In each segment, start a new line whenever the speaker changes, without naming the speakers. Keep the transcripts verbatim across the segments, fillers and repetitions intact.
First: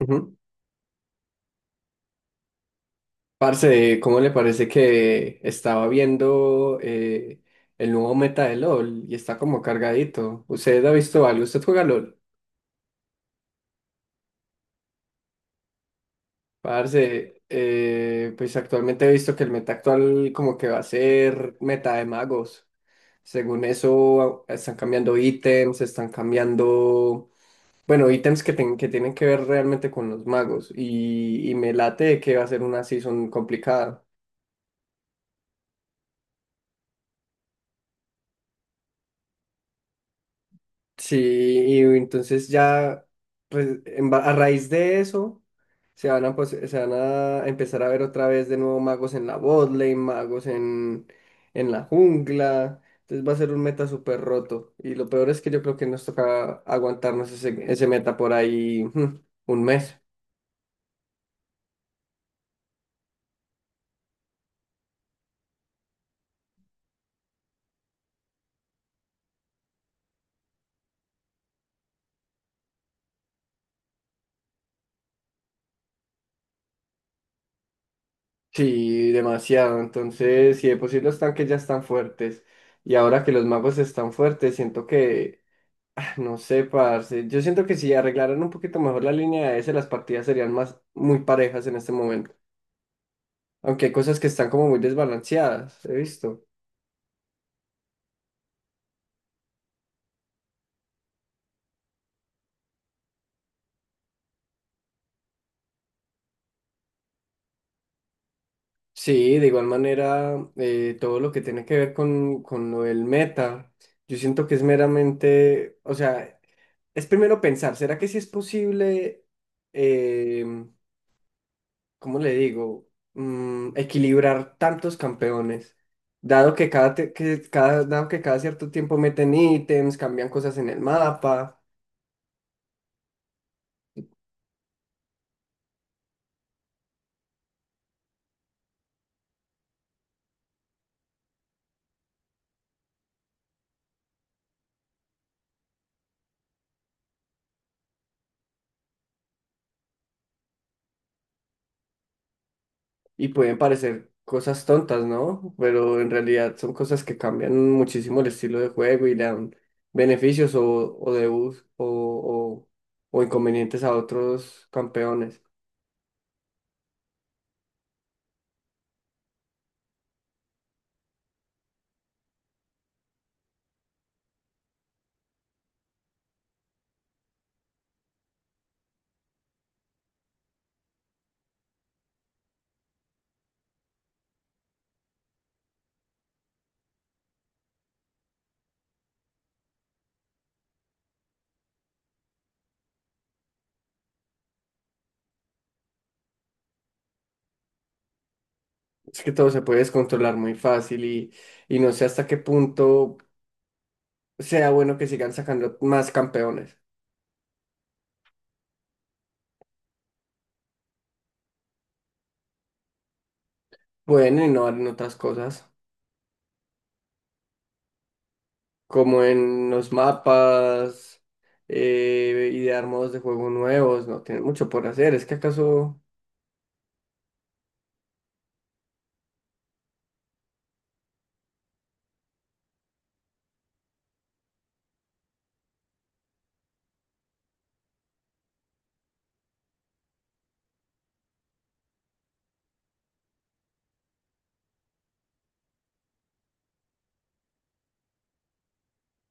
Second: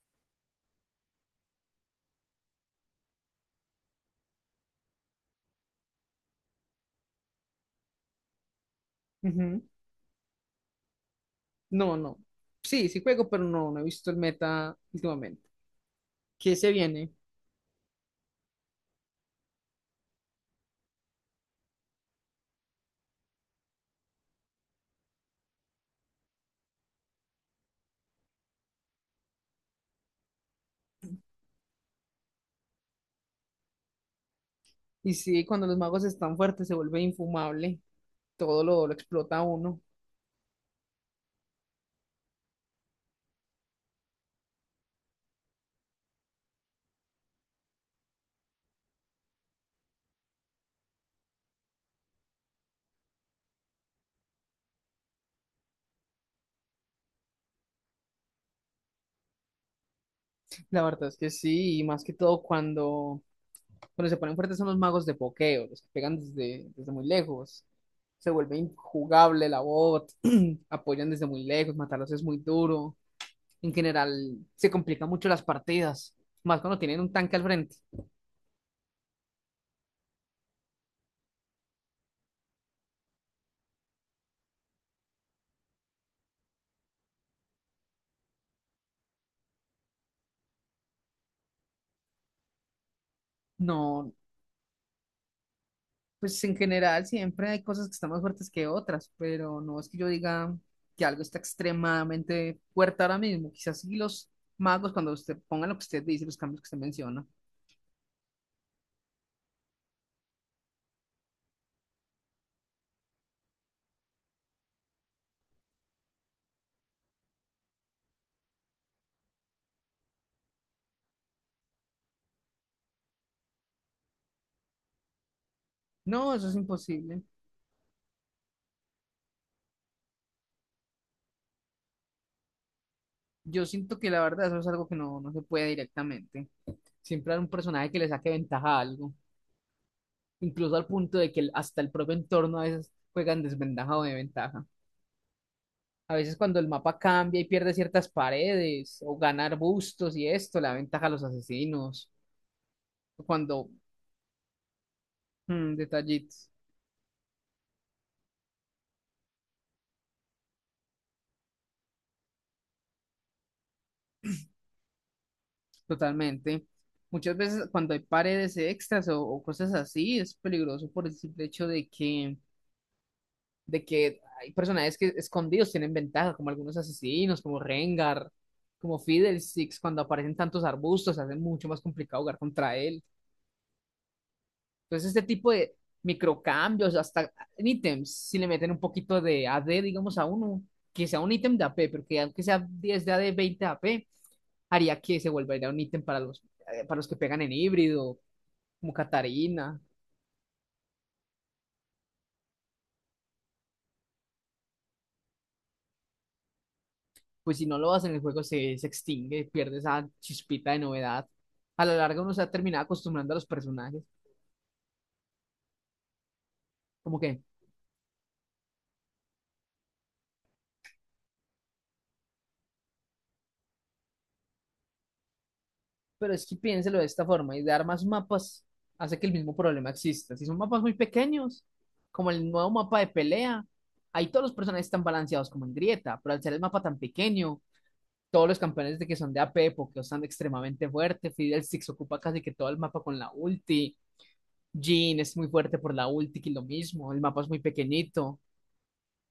Ujú. Parce, ¿cómo le parece que estaba viendo eh, el nuevo meta de LOL y está como
Ujú.
cargadito? ¿Usted ha visto algo? ¿Usted juega
No,
LOL?
no. Sí, sí juego, pero no, no he visto el meta últimamente. ¿Qué se viene?
Parce, eh, pues actualmente he visto que el meta actual como que va a ser meta de magos. Según eso, están cambiando ítems, están cambiando, bueno, ítems que, ten- que tienen que ver realmente con los magos y, y me late que va a ser una season complicada.
Y sí, cuando los magos están fuertes se vuelve infumable. Todo lo, lo explota uno.
Sí, y entonces ya, pues en ba- a raíz de eso, se van a, pos- se van a empezar a ver otra vez de nuevo magos en la botlane, magos en, en la jungla. Entonces va a ser un meta súper roto. Y lo peor es que yo creo que nos toca aguantarnos ese, ese meta por ahí mm, un mes.
La verdad es que sí, y más que todo cuando, cuando se ponen fuertes son los magos de pokeo, los que pegan desde, desde muy lejos. Se vuelve injugable la bot, apoyan desde muy lejos, matarlos es muy duro. En general, se complican mucho las partidas, más cuando tienen un tanque al frente.
Sí, demasiado. Entonces, si de por sí los tanques ya están fuertes y ahora que los magos están fuertes, siento que no sé, parce. Yo siento que si arreglaran un poquito mejor la línea de ese, las partidas serían más muy parejas en este momento. Aunque hay
No,
cosas que están como muy desbalanceadas, he
pues
visto.
en general siempre hay cosas que están más fuertes que otras, pero no es que yo diga que algo está extremadamente fuerte ahora mismo. Quizás sí los magos, cuando usted ponga lo que usted dice, los cambios que usted menciona.
Sí, de igual manera, eh, todo lo que tiene que ver con, con lo del meta, yo siento que es meramente, o sea, es primero pensar, ¿será que sí es posible? em, ¿cómo le digo? Mm, equilibrar tantos campeones.
No, eso es
Dado que cada, te-
imposible.
que cada, dado que cada cierto tiempo meten ítems, cambian cosas en el mapa
Yo siento que la verdad eso es algo que no, no se puede directamente. Siempre hay un personaje que le saque ventaja a algo, incluso al punto de que el- hasta el propio entorno a veces juega en desventaja o de ventaja. A veces cuando el mapa cambia y pierde ciertas paredes o gana arbustos y esto, la ventaja a los asesinos
y pueden
cuando
parecer cosas tontas, ¿no?
Mm,
Pero en
detallitos,
realidad son cosas que cambian muchísimo el estilo de juego y le dan beneficios o, o debuffs o, o, o inconvenientes a otros campeones.
totalmente. Muchas veces cuando hay paredes extras o, o cosas así, es peligroso por el simple hecho de que, de que hay personajes que escondidos tienen ventaja, como algunos asesinos, como Rengar, como Fiddlesticks, cuando aparecen tantos arbustos, hace mucho más complicado jugar contra él. Entonces, este tipo de microcambios, hasta en ítems, si le meten un poquito de A D, digamos, a uno, que sea un ítem de A P, pero que aunque sea diez de A D, veinte de A P haría que se volviera un ítem para los, eh, para los que pegan en híbrido, como
Es que todo se puede
Catarina.
descontrolar muy fácil y, y no sé hasta qué punto sea bueno que sigan sacando más campeones.
Pues si no lo hacen, el juego se, se extingue, pierde esa chispita de novedad. A la larga uno se ha terminado acostumbrando a los personajes.
Bueno, y no en otras cosas,
Como que,
como en los mapas, eh, idear modos de juego nuevos, no tienen mucho por hacer. Es que acaso,
pero es que piénselo de esta forma, y dar más mapas hace que el mismo problema exista. Si son mapas muy pequeños, como el nuevo mapa de pelea, ahí todos los personajes están balanceados como en grieta, pero al ser el mapa tan pequeño, todos los campeones de que son de A P, porque están extremadamente fuertes, Fiddlesticks ocupa casi que todo el mapa con la ulti, Jean es muy fuerte por la ulti, que lo mismo, el mapa es muy pequeñito.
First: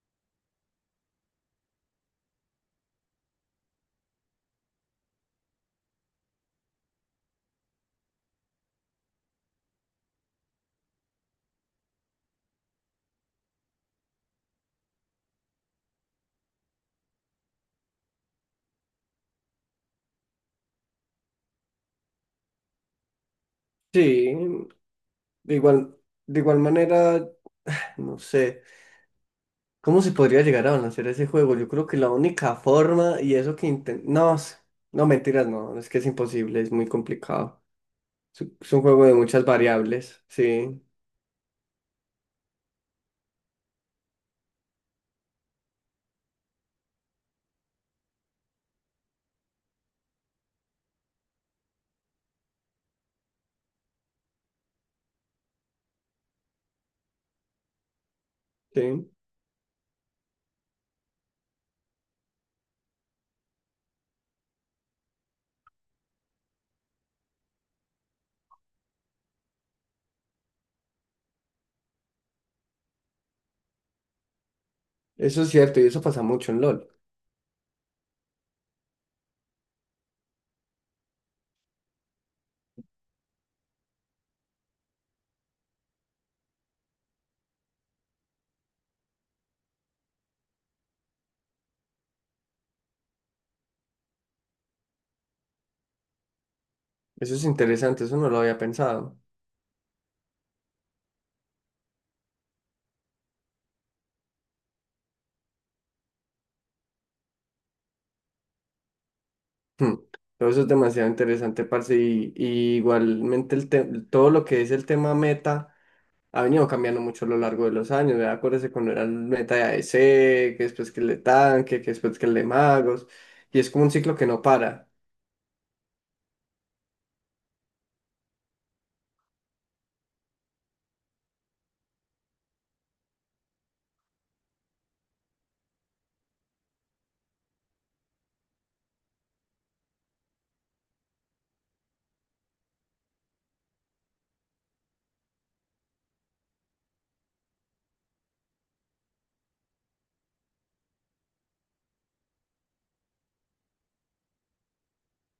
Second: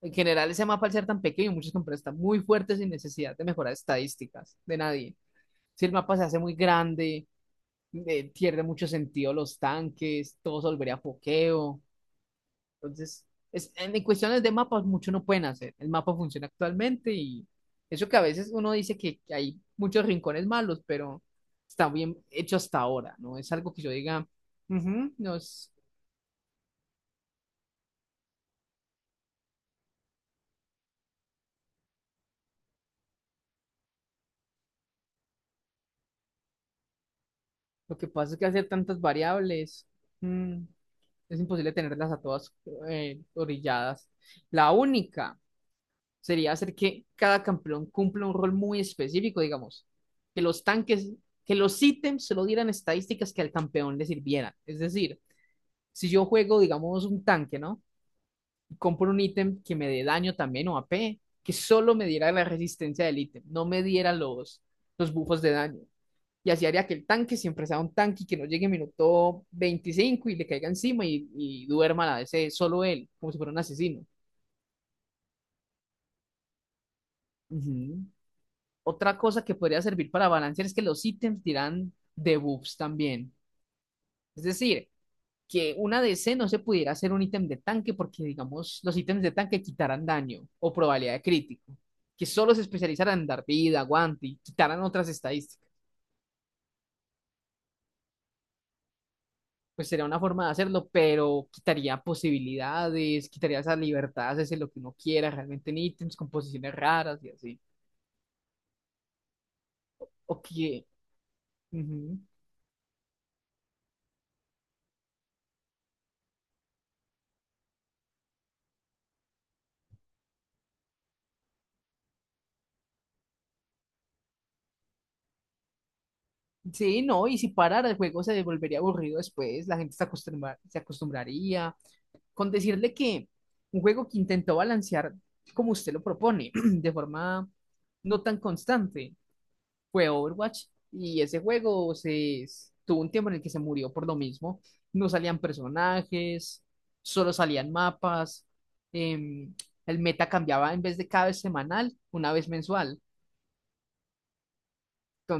En general, ese mapa al ser tan pequeño, muchos campeones están muy fuertes sin necesidad de mejorar estadísticas de nadie. Si el mapa se hace muy grande, eh, pierde mucho sentido los tanques, todo se volvería pokeo. Entonces, es, en, en cuestiones de mapas, mucho no pueden hacer. El mapa funciona actualmente y eso que a veces uno dice que, que hay muchos rincones malos, pero está bien hecho hasta ahora, ¿no? Es algo que yo diga,
sí,
"Ujú, no
de
es".
igual, de igual manera, no sé, ¿cómo se podría llegar a balancear ese juego? Yo creo que la única forma, y eso que intentamos, no, s- no, mentiras, no, es que es imposible, es muy complicado.
Lo que pasa es
Es
que
un
hacer
es un
tantas
juego de muchas
variables,
variables,
mm,
sí,
es imposible tenerlas a todas eh, orilladas. La única sería hacer que cada campeón cumpla un rol muy específico, digamos, que los tanques, que los ítems solo dieran estadísticas que al campeón le sirvieran. Es decir, si yo juego, digamos, un tanque, ¿no? Y compro
sí.
un ítem que me dé daño también o A P, que solo me diera la resistencia del ítem, no me diera los, los buffos de daño y así haría que el tanque siempre sea un tanque y que no llegue el minuto veinticinco y le caiga encima y, y duerma la D C solo él, como si fuera un asesino.
Eso es cierto, y eso pasa mucho en LOL.
Ujú. Otra cosa que podría servir para balancear es que los ítems dirán debuffs también. Es decir, que una D C no se pudiera hacer un ítem de tanque porque, digamos, los ítems de tanque quitaran daño o probabilidad de crítico. Que solo se especializaran en dar vida, aguante y quitaran otras estadísticas.
Eso es interesante, eso no lo había pensado.
Pues sería una forma de hacerlo, pero quitaría posibilidades, quitaría esa libertad, hacerse lo que uno quiera realmente en ítems, composiciones raras y así.
Hmm.
Ok.
Todo eso es demasiado interesante, parce,
Ujú.
y, y igualmente el te- todo lo que es el tema meta ha venido cambiando mucho a lo largo de los años, ¿verdad? Acuérdese cuando era el meta de A D C que después que el de tanque, que después que el de magos, y es como un ciclo que no para,
Sí, no, y si parara el juego se volvería aburrido después, la gente se acostumbra- se acostumbraría. Con decirle que un juego que intentó balancear como usted lo propone, de forma no tan constante, fue Overwatch y ese juego se s- tuvo un tiempo en el que se murió por lo mismo. No salían personajes, solo salían mapas. em, el meta cambiaba en vez de cada vez semanal, una vez mensual.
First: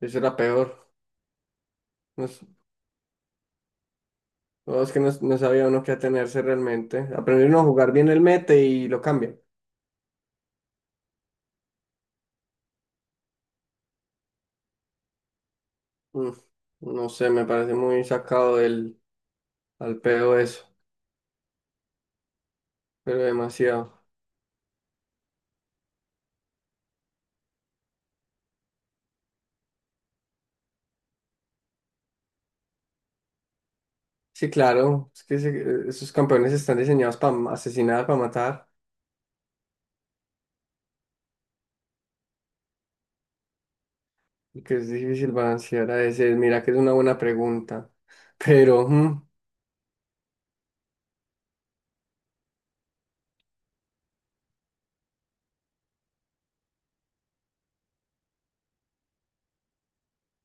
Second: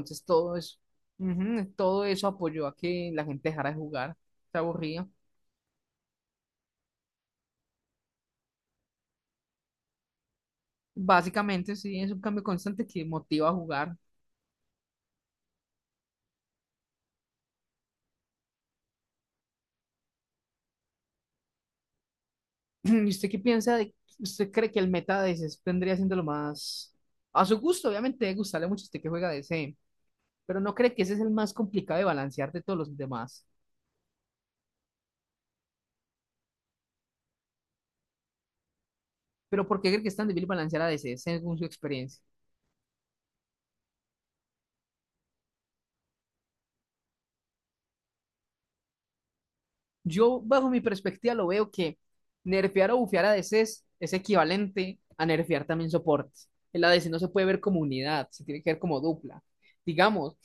eso era
todo
peor,
eso, ujú, todo
no,
eso
es
apoyó a que la gente dejara de jugar. Se
no, es que
aburría.
no, no sabía uno qué atenerse realmente, aprender uno a jugar bien el meta y lo cambia,
Básicamente, sí, es un cambio constante que motiva a jugar.
Mm, no sé, me parece muy sacado del al pedo eso,
¿Y
pero
usted qué piensa de,
demasiado.
usted cree que el meta de ese vendría siendo lo más a su gusto? Obviamente, debe gustarle mucho a usted que juega de ese. Pero ¿no cree que ese es el más complicado de balancear de todos los demás?
Sí, claro, es que se- esos campeones están diseñados para asesinar, para matar,
Pero ¿por qué cree que es tan difícil balancear a D C según su experiencia?
y que es difícil balancear a veces. Mira que es una buena pregunta, pero mm,
Yo, bajo mi perspectiva, lo veo que nerfear o bufear a D C es es equivalente a nerfear también soportes. El A D C no se puede ver como unidad, se tiene que ver como dupla. Digamos,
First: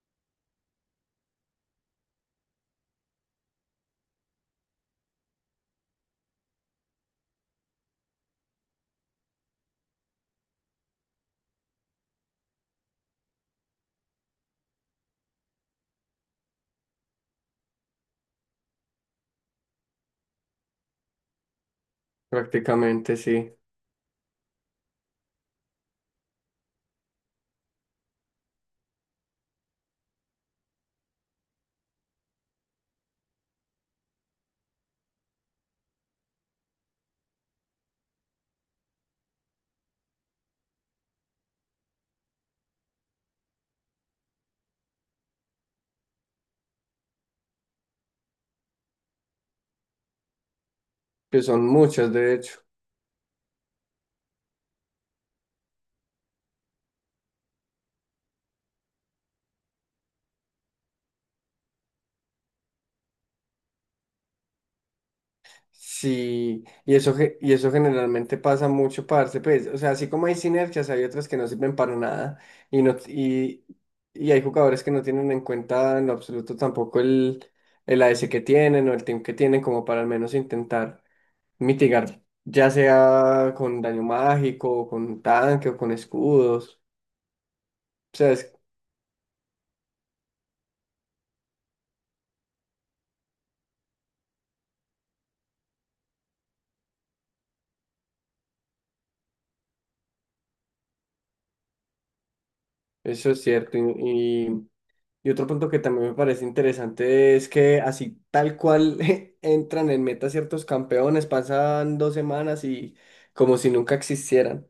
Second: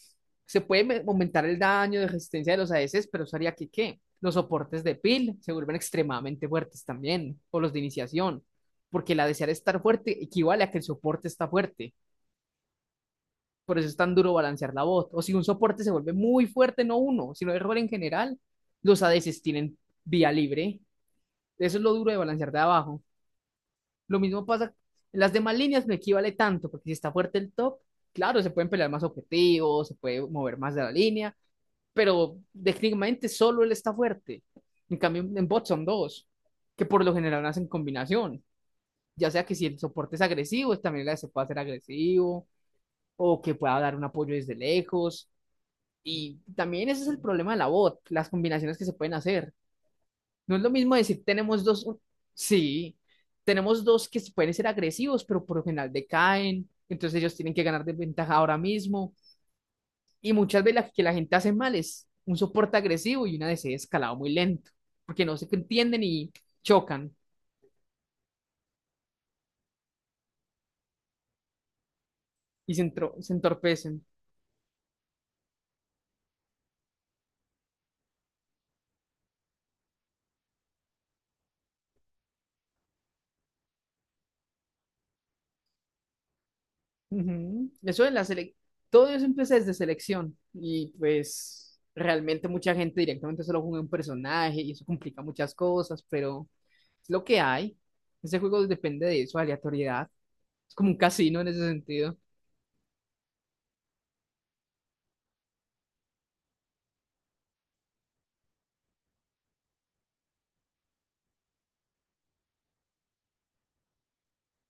se puede me- aumentar el daño de resistencia de los A D C s, pero eso haría que, ¿qué? Los soportes de peel se vuelven extremadamente fuertes también, o los de iniciación, porque la desear estar fuerte equivale a que el soporte está fuerte. Por eso es tan duro balancear la bot. O si un soporte se vuelve muy fuerte, no uno, sino error en general, los A D C s tienen vía libre. Eso es lo duro de balancear de abajo.
prácticamente sí,
Lo mismo pasa en las demás líneas, no equivale tanto, porque si está fuerte el top, claro, se pueden pelear más objetivos, se puede mover más de la línea, pero técnicamente solo él está fuerte. En cambio, en bot son dos, que por lo general hacen combinación. Ya sea que si el soporte es agresivo, también la se puede hacer agresivo, o que pueda dar un apoyo desde lejos. Y también ese es el problema de la bot, las combinaciones que se pueden hacer. No es lo mismo decir
que
tenemos
son
dos, un-
muchas de hecho.
sí, tenemos dos que pueden ser agresivos, pero por lo general decaen, entonces ellos tienen que ganar de ventaja ahora mismo. Y muchas veces la que la gente hace mal es un soporte agresivo y una D C escalado muy lento, porque no se entienden y
Sí, y
chocan
eso, ge- y eso generalmente pasa mucho, parce, pues, o sea, así como hay sinergias, hay otras que no sirven para nada,
y se,
y, no,
entro- se
y,
entorpecen.
y hay jugadores que no tienen en cuenta en lo absoluto tampoco el, el A S que tienen o el team que tienen como para al menos intentar mitigar, ya sea con daño mágico, con tanque o con escudos.
Ujú. Eso de
O
la
sea, es-
sele- todo eso empieza desde selección y pues realmente mucha gente directamente solo juega un personaje y eso complica muchas cosas, pero es lo que hay. Ese juego depende de eso, aleatoriedad. Es como un casino en ese sentido,
eso es cierto. Y, y- y otro punto que también me parece interesante es que así tal cual entran en meta ciertos campeones, pasan dos semanas y como si nunca existieran.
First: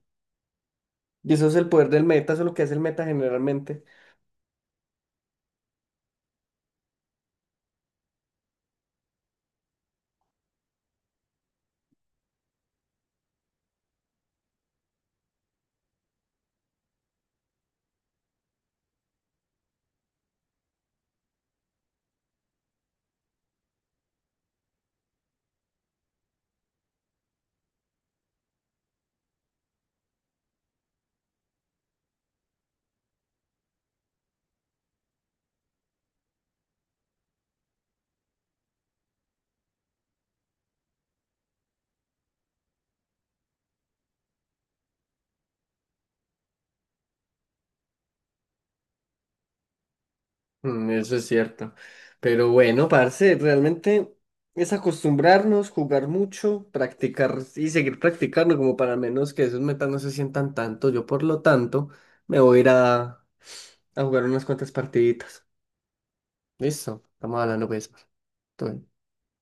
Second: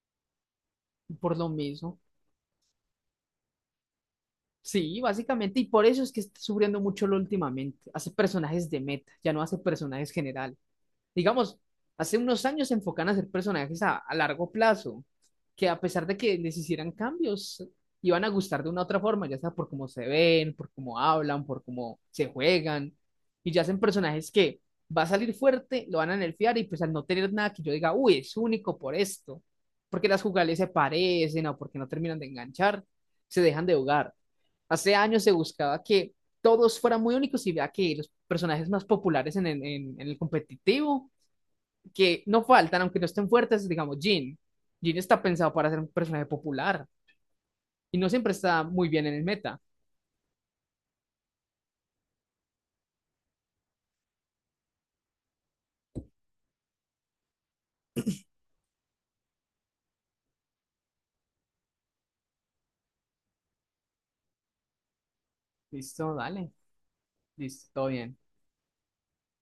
Y
por
eso
lo
es el poder
mismo.
del meta, eso es lo que hace el meta generalmente.
Sí, básicamente, y por eso es que está sufriendo mucho lo últimamente. Hace personajes de meta, ya no hace personajes generales. Digamos, hace unos años se enfocan a hacer personajes a, a largo plazo, que a pesar de que les hicieran cambios, iban a gustar de una u otra forma, ya sea por cómo se ven, por cómo hablan, por cómo se juegan, y ya hacen personajes que va a salir fuerte, lo van a nerfear y pues al no tener nada que yo diga, uy, es único por esto, porque las jugales se parecen o porque no terminan de enganchar, se dejan de jugar. Hace años se buscaba que todos fueran muy únicos y vea que los personajes más populares en, en en en el competitivo que no faltan, aunque no estén fuertes, digamos, Jin. Jin está pensado para ser un personaje popular y no siempre está muy bien en el meta.
Mm, Eso es cierto. Pero bueno, parce, realmente es acostumbrarnos, jugar mucho, practicar y seguir practicando como para menos que esos metas no se sientan tanto. Yo, por lo tanto, me voy a ir a, a jugar unas cuantas partiditas.
Listo, dale.
Listo, estamos hablando
Listo, todo
pues.
bien.
Todo bien.